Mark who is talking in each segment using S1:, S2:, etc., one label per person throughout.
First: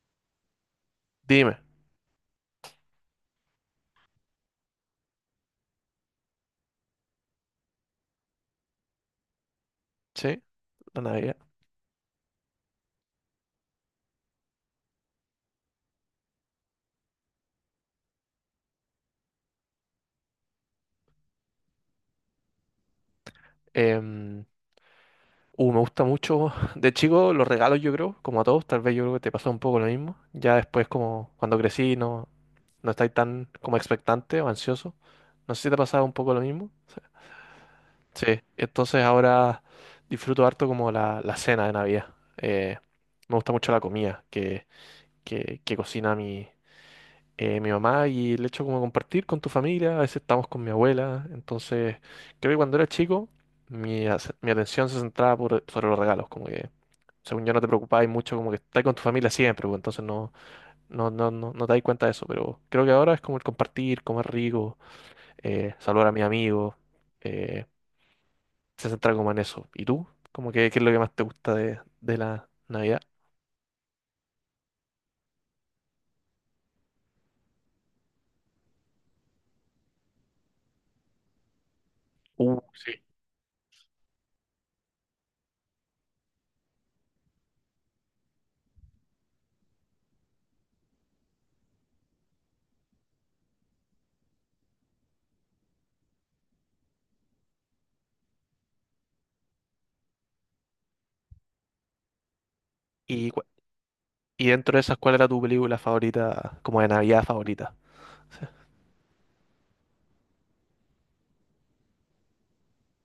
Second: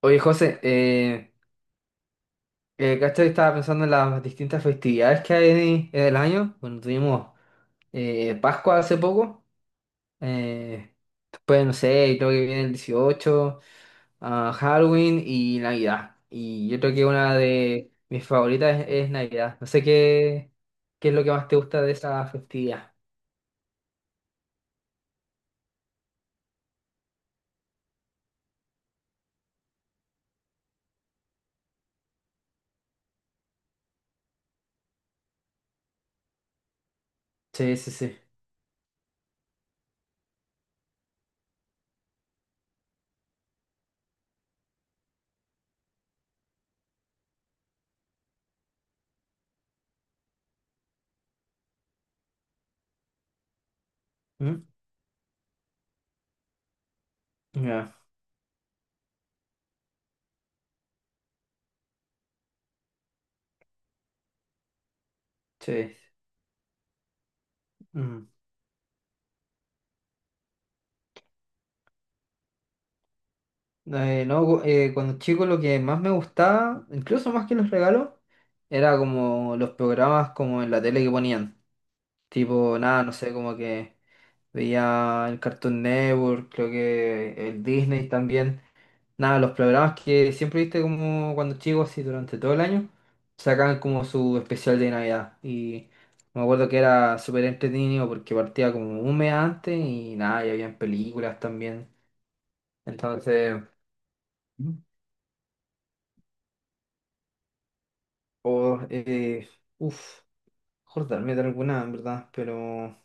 S1: Oye, José,
S2: Dime.
S1: ¿cachai? Estaba pensando en las distintas festividades que hay en el año. Bueno, tuvimos Pascua hace poco.
S2: Sí,
S1: eh,
S2: la Navidad.
S1: Después, no sé, creo que viene el 18, ah, Halloween y Navidad. Y yo creo que una de mis favoritas es Navidad. No sé qué es lo que más te gusta de esa festividad.
S2: Em, Me gusta mucho. De chico, los regalos, yo creo, como a todos, tal vez yo creo que te pasó un poco lo mismo. Ya después, como cuando crecí, no, no estáis tan como expectante o ansioso. No sé si te pasaba un poco lo mismo.
S1: Sí, sí, sí.
S2: Sí, entonces ahora disfruto harto como la cena de Navidad. Me gusta mucho la comida que cocina mi mi mamá y el hecho como compartir con tu familia, a veces estamos con mi abuela, entonces creo que cuando era chico mi
S1: ¿Mm?
S2: atención se centraba sobre los regalos, como que según yo no te
S1: Ya,
S2: preocupabas mucho, como que estás con tu familia siempre, pues, entonces no te das cuenta de eso, pero creo que ahora es como el compartir, comer rico,
S1: sí.
S2: saludar a mis amigos, eh,
S1: Mm.
S2: se centra como en eso. ¿Y tú? Como que, ¿qué es lo que más te gusta de la Navidad?
S1: No, cuando chico lo que más me gustaba, incluso más que los regalos, era como los programas como en la tele que ponían. Tipo,
S2: Sí.
S1: nada, no sé, como que veía el Cartoon Network, creo que el Disney también. Nada, los programas que siempre viste como cuando chico, así durante todo el año, sacaban como su especial de Navidad. Y me acuerdo que era súper entretenido porque partía como un mes antes y nada, y habían películas también.
S2: ¿Y,
S1: Entonces.
S2: y dentro de esas, cuál era tu película favorita, como de Navidad favorita?
S1: O, uff, acordarme de alguna, en verdad, pero,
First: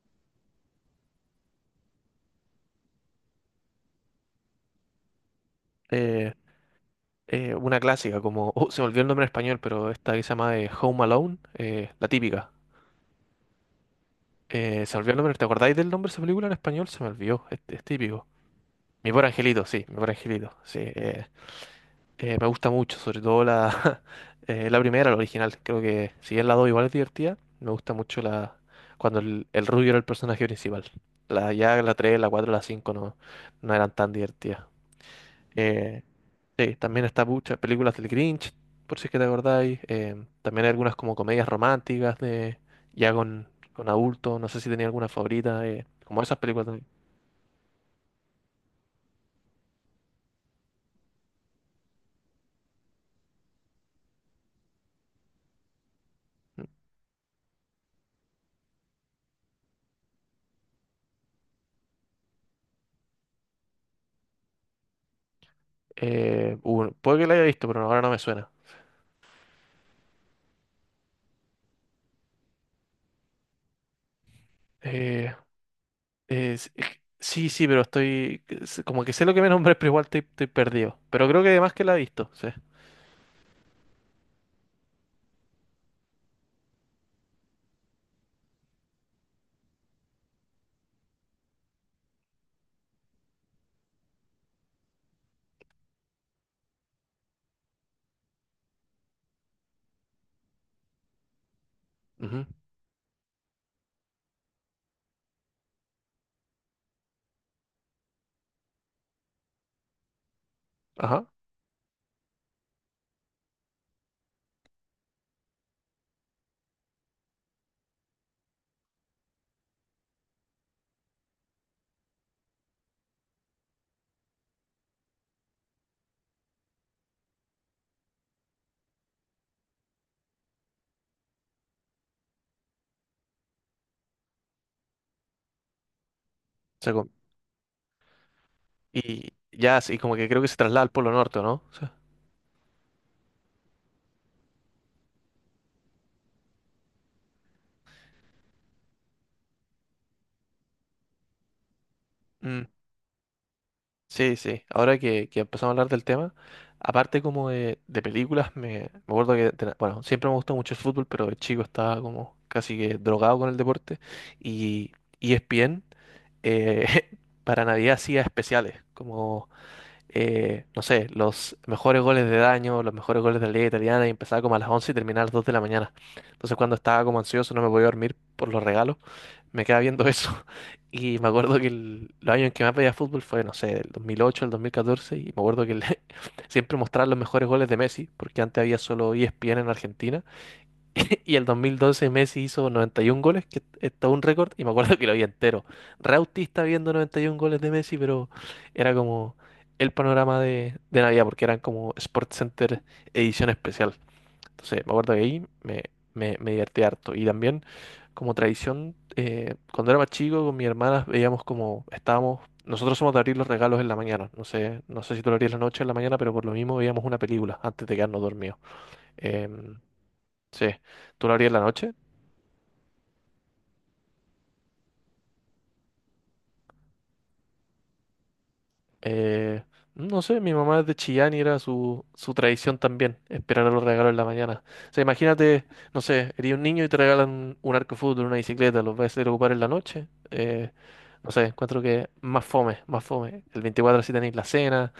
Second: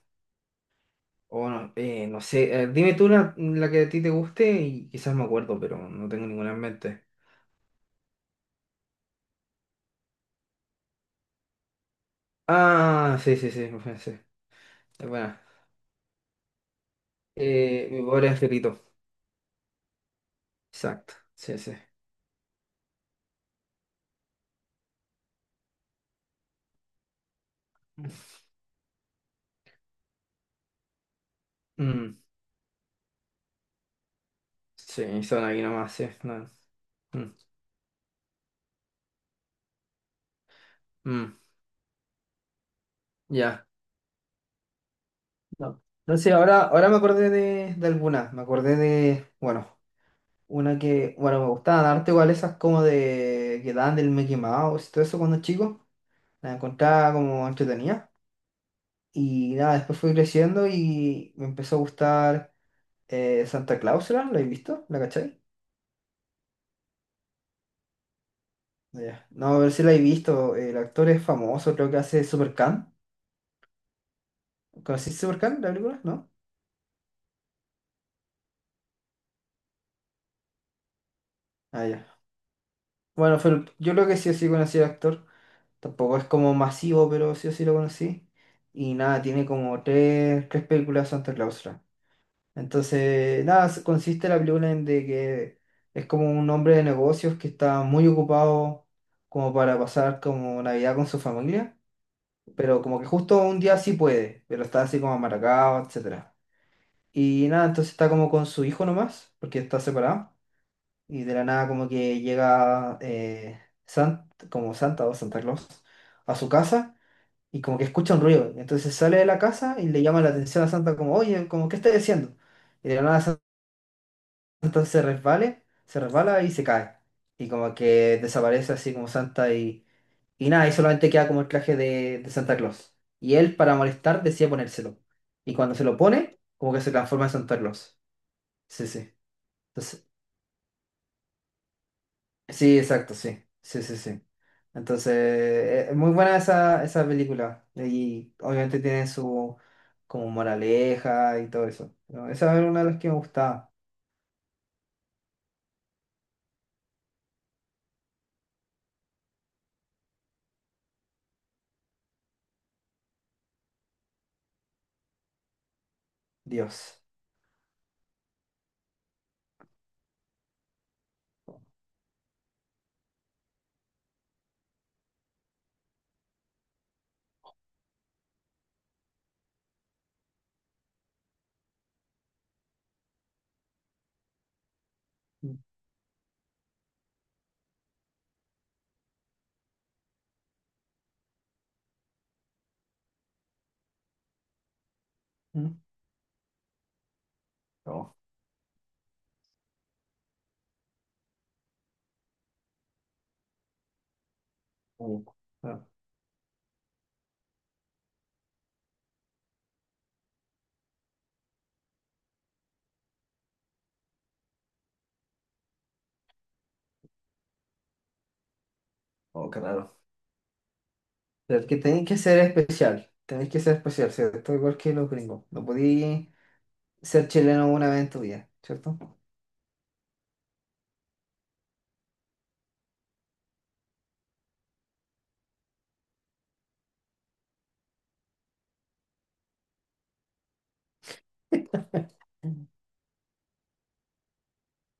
S1: o no, no sé, dime tú la que a ti te guste y quizás me acuerdo, pero no tengo
S2: eh,
S1: ninguna en mente.
S2: una clásica como, oh, se me olvidó el nombre en español, pero esta que se llama Home Alone, la típica.
S1: Ah, sí, sí, sí, me pensé.
S2: Se me
S1: Es
S2: olvidó el nombre,
S1: buena.
S2: ¿te acordáis del nombre de esa película en español? Se me olvidó, es
S1: Mi
S2: típico.
S1: pobre angelito.
S2: Mi pobre angelito, sí, mi pobre angelito, sí.
S1: Exacto, sí, sí.
S2: Me gusta mucho, sobre todo la, la primera, la original. Creo que si bien la 2 igual es divertida, me gusta mucho la cuando el rubio era el personaje principal. Ya la
S1: Mm,
S2: 3 la 4 la 5 no, no eran tan divertidas.
S1: sí, son aquí nomás,
S2: Eh,
S1: sí. No,
S2: Sí, también está
S1: mm,
S2: muchas películas del Grinch, por si es que te acordáis. También hay algunas como
S1: mm,
S2: comedias románticas de ya
S1: ya.
S2: con adultos. No sé si tenía alguna favorita,
S1: No.
S2: como
S1: Entonces,
S2: esas
S1: ahora,
S2: películas también.
S1: ahora me acordé de alguna, me acordé de, bueno. Una que, bueno, me gustaban harto igual esas como de que daban del Mickey Mouse y todo eso cuando chico. La encontraba como entretenida. Y nada, después fui creciendo y me empezó a gustar Santa Claus. ¿La he visto? ¿La cachai?
S2: Puede que la haya visto, pero ahora no me suena.
S1: Ya. No, a ver si la he visto. El actor es famoso, creo que hace Supercan. ¿Conocís
S2: Eh,
S1: Supercan, la película? ¿No?
S2: sí, sí, pero estoy. Es como que sé lo que me nombré, pero igual estoy perdido. Pero creo que además que
S1: Ah,
S2: la he
S1: ya.
S2: visto, sí.
S1: Bueno, fue yo creo que sí o sí conocí al actor. Tampoco es como masivo, pero sí o sí lo conocí. Y nada, tiene como tres películas de Santa Claus. Entonces, nada, consiste la película en de que es como un hombre de negocios que está muy ocupado como para pasar como Navidad con su familia,
S2: Ujú.
S1: pero como que justo un día sí puede, pero está así como amargado, etcétera. Y nada, entonces está como con su hijo nomás, porque está separado,
S2: Ajá.
S1: y
S2: O
S1: de la nada como que llega como Santa o Santa Claus a su casa y como que escucha un ruido. Entonces sale de la casa y le llama la atención a Santa como, oye, como, ¿qué estás haciendo? Y de la nada entonces se resbala y se cae. Y como que desaparece así como Santa y nada, y solamente queda como el traje de Santa Claus. Y él, para molestar, decide ponérselo. Y cuando se lo pone, como que se
S2: sea,
S1: transforma en Santa Claus. Sí, sí.
S2: y ya, sí,
S1: Entonces,
S2: como que creo que se traslada al Polo Norte, ¿no? Sí.
S1: sí, exacto, sí. Sí, sí, sí. Entonces, es muy buena esa película. Y obviamente tiene su como moraleja y todo eso. Pero esa
S2: Mm.
S1: era una de las que me gustaba.
S2: Sí, sí. Ahora que empezamos a hablar del tema, aparte como de películas, me acuerdo que, bueno, siempre me gustó mucho el fútbol, pero el chico estaba como casi que drogado con el deporte. Y ESPN eh,
S1: Dios.
S2: para Navidad hacía especiales, como no sé, los mejores goles de daño, los mejores goles de la liga italiana y empezaba como a las 11 y terminaba a las 2 de la mañana. Entonces cuando estaba como ansioso, no me podía dormir por los regalos, me quedaba viendo eso. Y me acuerdo que el, los años en que más veía fútbol fue, no sé, el 2008, el 2014, y me
S1: Mm,
S2: acuerdo que el- siempre mostraban los mejores goles de Messi, porque antes había solo ESPN en Argentina. Y el 2012 Messi hizo 91 goles, que es todo un récord, y me acuerdo que lo vi entero.
S1: mm.
S2: Re autista viendo 91 goles de Messi,
S1: Oh,
S2: pero era como el panorama de Navidad, porque eran como Sports Center edición especial. Entonces, me acuerdo que
S1: uh,
S2: ahí
S1: ah,
S2: me divertí harto. Y también, como tradición, cuando era más chico, con mi hermana veíamos como estábamos. Nosotros somos de abrir los regalos en la mañana. No sé, no sé si tú lo abrías en la noche o en la mañana, pero por lo mismo veíamos una película antes de quedarnos dormidos.
S1: oh, qué
S2: Em,
S1: raro.
S2: sí. ¿Tú lo abrías en la
S1: Pero que
S2: noche?
S1: tenéis que ser especial, tenéis que ser especial, ¿cierto? Igual que los gringos. No podéis ser chileno una vez en tu vida, ¿cierto?
S2: Eh, no sé, mi mamá es de Chillán y era su tradición también, esperar a los regalos en la mañana. O sea, imagínate, no sé, eres un niño y te regalan un arco de fútbol, una bicicleta, los vas a ir a ocupar en la noche. No sé, encuentro que más fome, más fome. El 24 sí tenéis la cena,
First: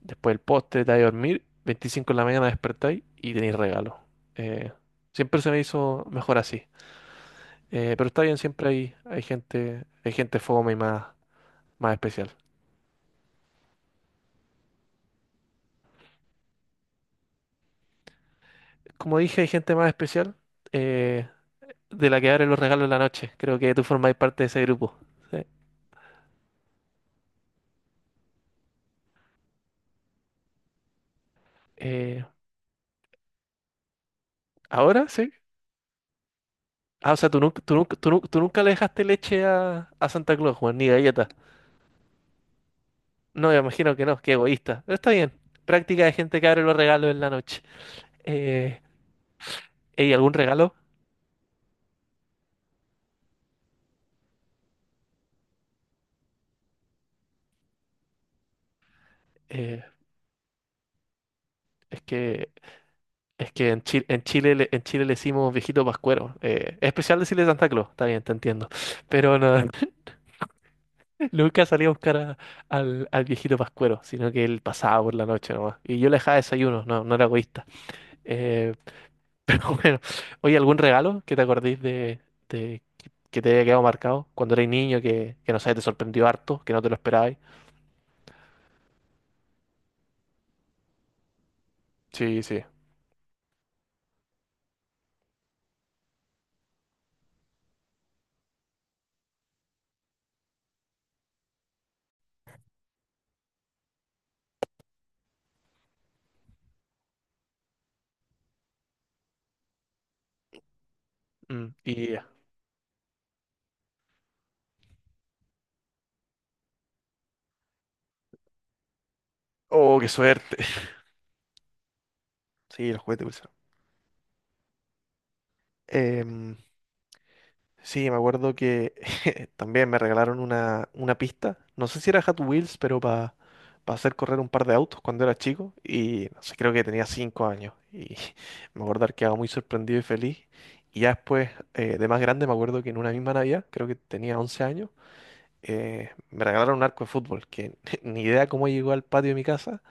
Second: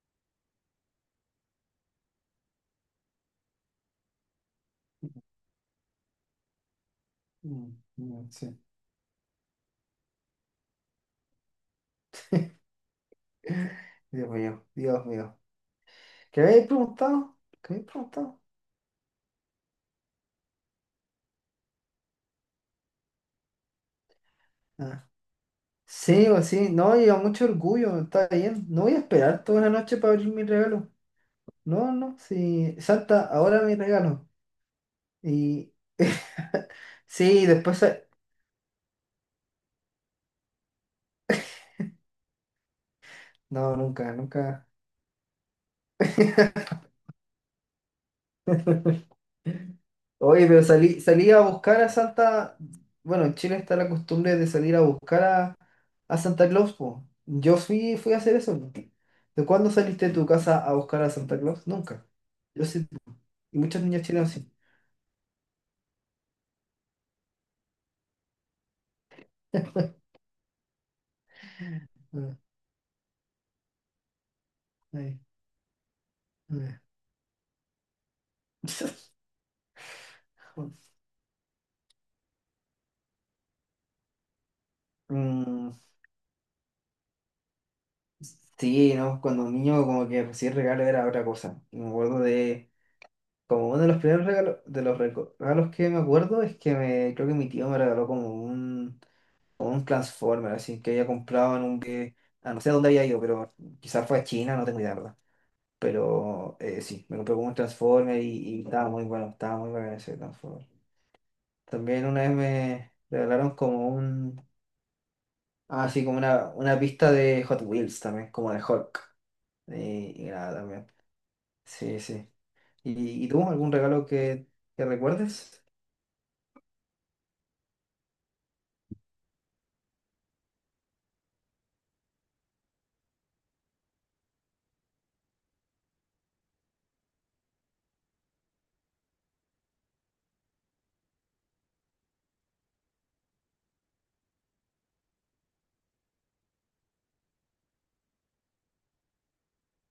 S2: después el postre, te vais a dormir, 25 en la mañana despertáis y tenéis regalo. Eh, Siempre se me hizo mejor así.
S1: Mm,
S2: Pero está
S1: mm,
S2: bien,
S1: sí.
S2: siempre hay, hay gente fome y más, más especial.
S1: Dios mío, Dios mío. ¿Qué habéis preguntado? ¿Qué habéis preguntado?
S2: Como dije, hay gente más especial eh, de la que abren los regalos en la noche. Creo que tú formás parte de ese grupo.
S1: Ah.
S2: ¿Sí?
S1: Sí, o sí, no, lleva mucho orgullo, está bien. No voy a esperar toda la noche para abrir mi regalo. No, no,
S2: Eh,
S1: sí. Santa, ahora mi regalo.
S2: Ahora sí.
S1: Y
S2: Ah, o sea,
S1: sí, después.
S2: tú nunca le dejaste leche a Santa Claus, Juan, ni galletas. No, me
S1: No,
S2: imagino que
S1: nunca,
S2: no, qué
S1: nunca.
S2: egoísta. Pero está bien. Práctica de gente que abre los regalos en la noche. Eh, ¿Y algún
S1: Oye, pero
S2: regalo?
S1: salí a buscar a Santa. Bueno, en Chile está la costumbre de salir a buscar a Santa Claus, po. Yo fui a hacer eso, po. ¿De cuándo
S2: Eh,
S1: saliste de tu casa a buscar a Santa Claus?
S2: es
S1: Nunca.
S2: que,
S1: Yo sí.
S2: es
S1: Y
S2: que en
S1: muchas niñas
S2: Chile,
S1: chilenas sí.
S2: En Chile le decimos viejito pascuero. Es especial decirle Santa Claus, está bien, te entiendo. Pero no. Nunca salía a buscar
S1: Ah,
S2: a- al, al viejito Pascuero, sino que él pasaba por
S1: ay,
S2: la noche nomás. Y yo le dejaba
S1: ay.
S2: desayuno, no, no era egoísta. Eh, pero bueno, oye, ¿algún regalo que te acordéis de, de- que te haya quedado marcado cuando eras niño, que no
S1: Mm,
S2: sé, te sorprendió harto, que no te lo esperabais?
S1: sí, ¿no? Cuando un niño como que recibir regalo era otra cosa. Y me acuerdo
S2: Sí, sí.
S1: de, como uno de los primeros regalos, de los regalos que me acuerdo es que me, creo que mi tío me regaló como un, o un Transformer, así que había comprado en un que no sé dónde había ido, pero quizás fue a China, no tengo idea, ¿verdad? Pero sí, me compré como un Transformer y, estaba muy bueno ese Transformer.
S2: Mm,
S1: También
S2: y,
S1: una vez me regalaron como un, ah, sí, como una pista de Hot Wheels también, como de Hulk.
S2: oh, qué
S1: Y nada,
S2: suerte.
S1: también. Sí, sí.
S2: Sí, los
S1: ¿Y
S2: juguetes.
S1: tú algún regalo que recuerdes?
S2: Pulsero. Sí, me acuerdo que también me regalaron una pista. No sé si era Hot Wheels, pero para hacer correr un par de autos cuando era chico. Y no sé, creo que tenía cinco años. Y me acuerdo que estaba muy sorprendido y feliz. Y ya después, de más grande, me acuerdo que en una misma Navidad, creo que tenía 11 años, me regalaron un arco de fútbol, que ni idea cómo llegó al patio de mi casa,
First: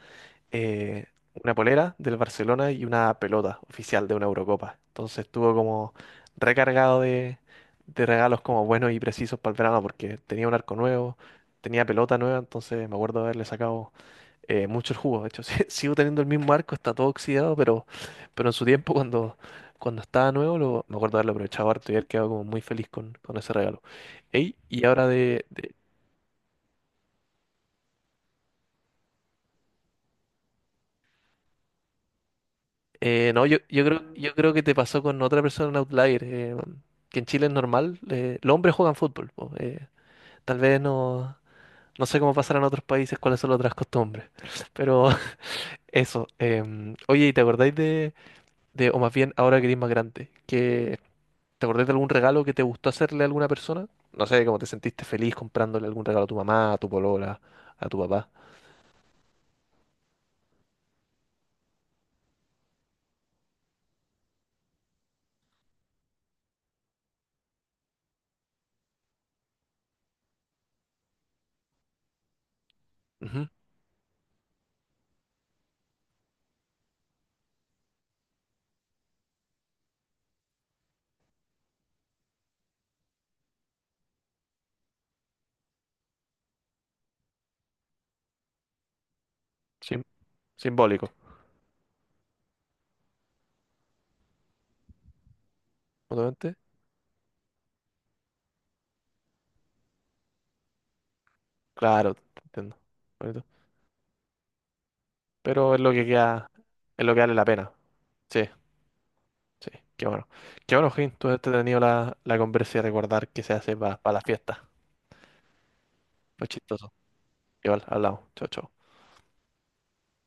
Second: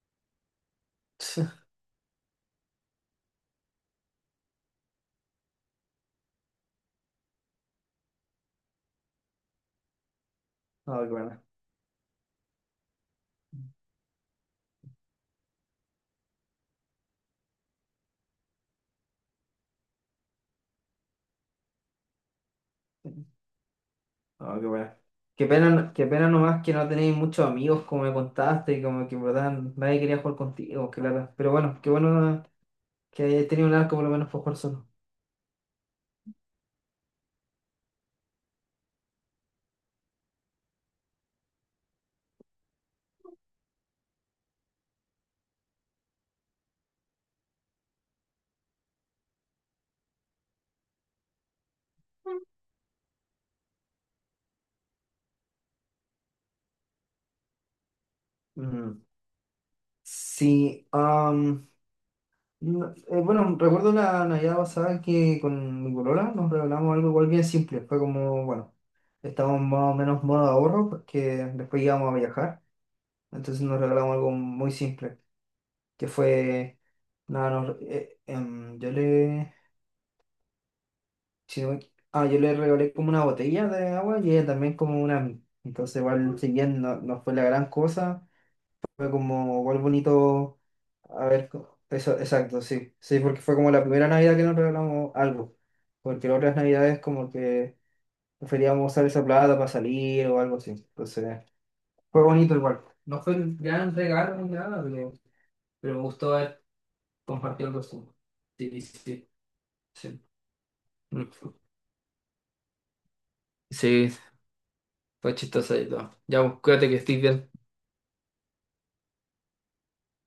S2: eh, una polera del Barcelona y una pelota oficial de una Eurocopa. Entonces estuvo como recargado de regalos como buenos y precisos para el verano porque tenía un arco
S1: Ah, qué
S2: nuevo,
S1: bueno.
S2: tenía pelota nueva, entonces me acuerdo de haberle sacado mucho el jugo. De hecho, sí, sigo teniendo el mismo arco, está todo oxidado, pero en su tiempo cuando, cuando estaba nuevo lo, me acuerdo de haberlo aprovechado harto y haber quedado como muy feliz con ese regalo. Ey,
S1: No, qué
S2: y
S1: buena.
S2: ahora
S1: Qué pena,
S2: de-
S1: qué pena nomás que no tenéis muchos amigos, como me contaste, y como que en verdad nadie quería jugar contigo, claro. Pero bueno, qué bueno que
S2: No,
S1: hayas tenido un arco por lo menos
S2: yo
S1: para
S2: creo
S1: jugar
S2: que te
S1: solo.
S2: pasó con otra persona en Outlier, que en Chile es normal, los hombres juegan fútbol, po, tal vez no, no sé cómo pasará en otros países, cuáles son las otras costumbres, pero eso. Oye, ¿y te acordáis de, o más bien ahora que eres más grande, que te acordáis de algún regalo que te gustó hacerle a alguna persona? No sé, cómo te sentiste feliz comprándole algún regalo a tu mamá, a tu polola, a tu papá.
S1: Mm. Sí, am, no- bueno, recuerdo la Navidad pasada que con mi polola nos regalamos algo igual bien simple. Fue como, bueno, estábamos más o menos modo ahorro porque después íbamos a viajar.
S2: Ujú.
S1: Entonces nos regalamos algo muy simple, que fue, nada, si no me equi- ah, yo le regalé como una botella de agua y ella también como una a mí. Entonces, igual, si bien no fue la gran cosa, fue como igual
S2: sim-
S1: bonito.
S2: Simbólico,
S1: A ver, eso, exacto, sí. Sí, porque fue como la primera Navidad que nos regalamos algo. Porque las
S2: obviamente.
S1: otras Navidades, como que preferíamos usar esa plata para salir o algo así. Entonces,
S2: Claro,
S1: fue
S2: te
S1: bonito
S2: entiendo.
S1: igual. No fue el gran regalo ni nada, pero,
S2: Pero es lo
S1: pero me
S2: que
S1: gustó
S2: queda,
S1: haber
S2: es lo que vale la
S1: compartido
S2: pena.
S1: algo así.
S2: Sí,
S1: Sí, sí,
S2: sí, qué
S1: sí.
S2: bueno. Qué bueno, Jim, tú has tenido la conversa y recordar que se hace para
S1: Sí.
S2: la fiesta.
S1: Fue chistoso y todo. Ya,
S2: Lo
S1: pues, cuídate
S2: chistoso.
S1: que estés bien.
S2: Igual, hablamos. Chao, chao.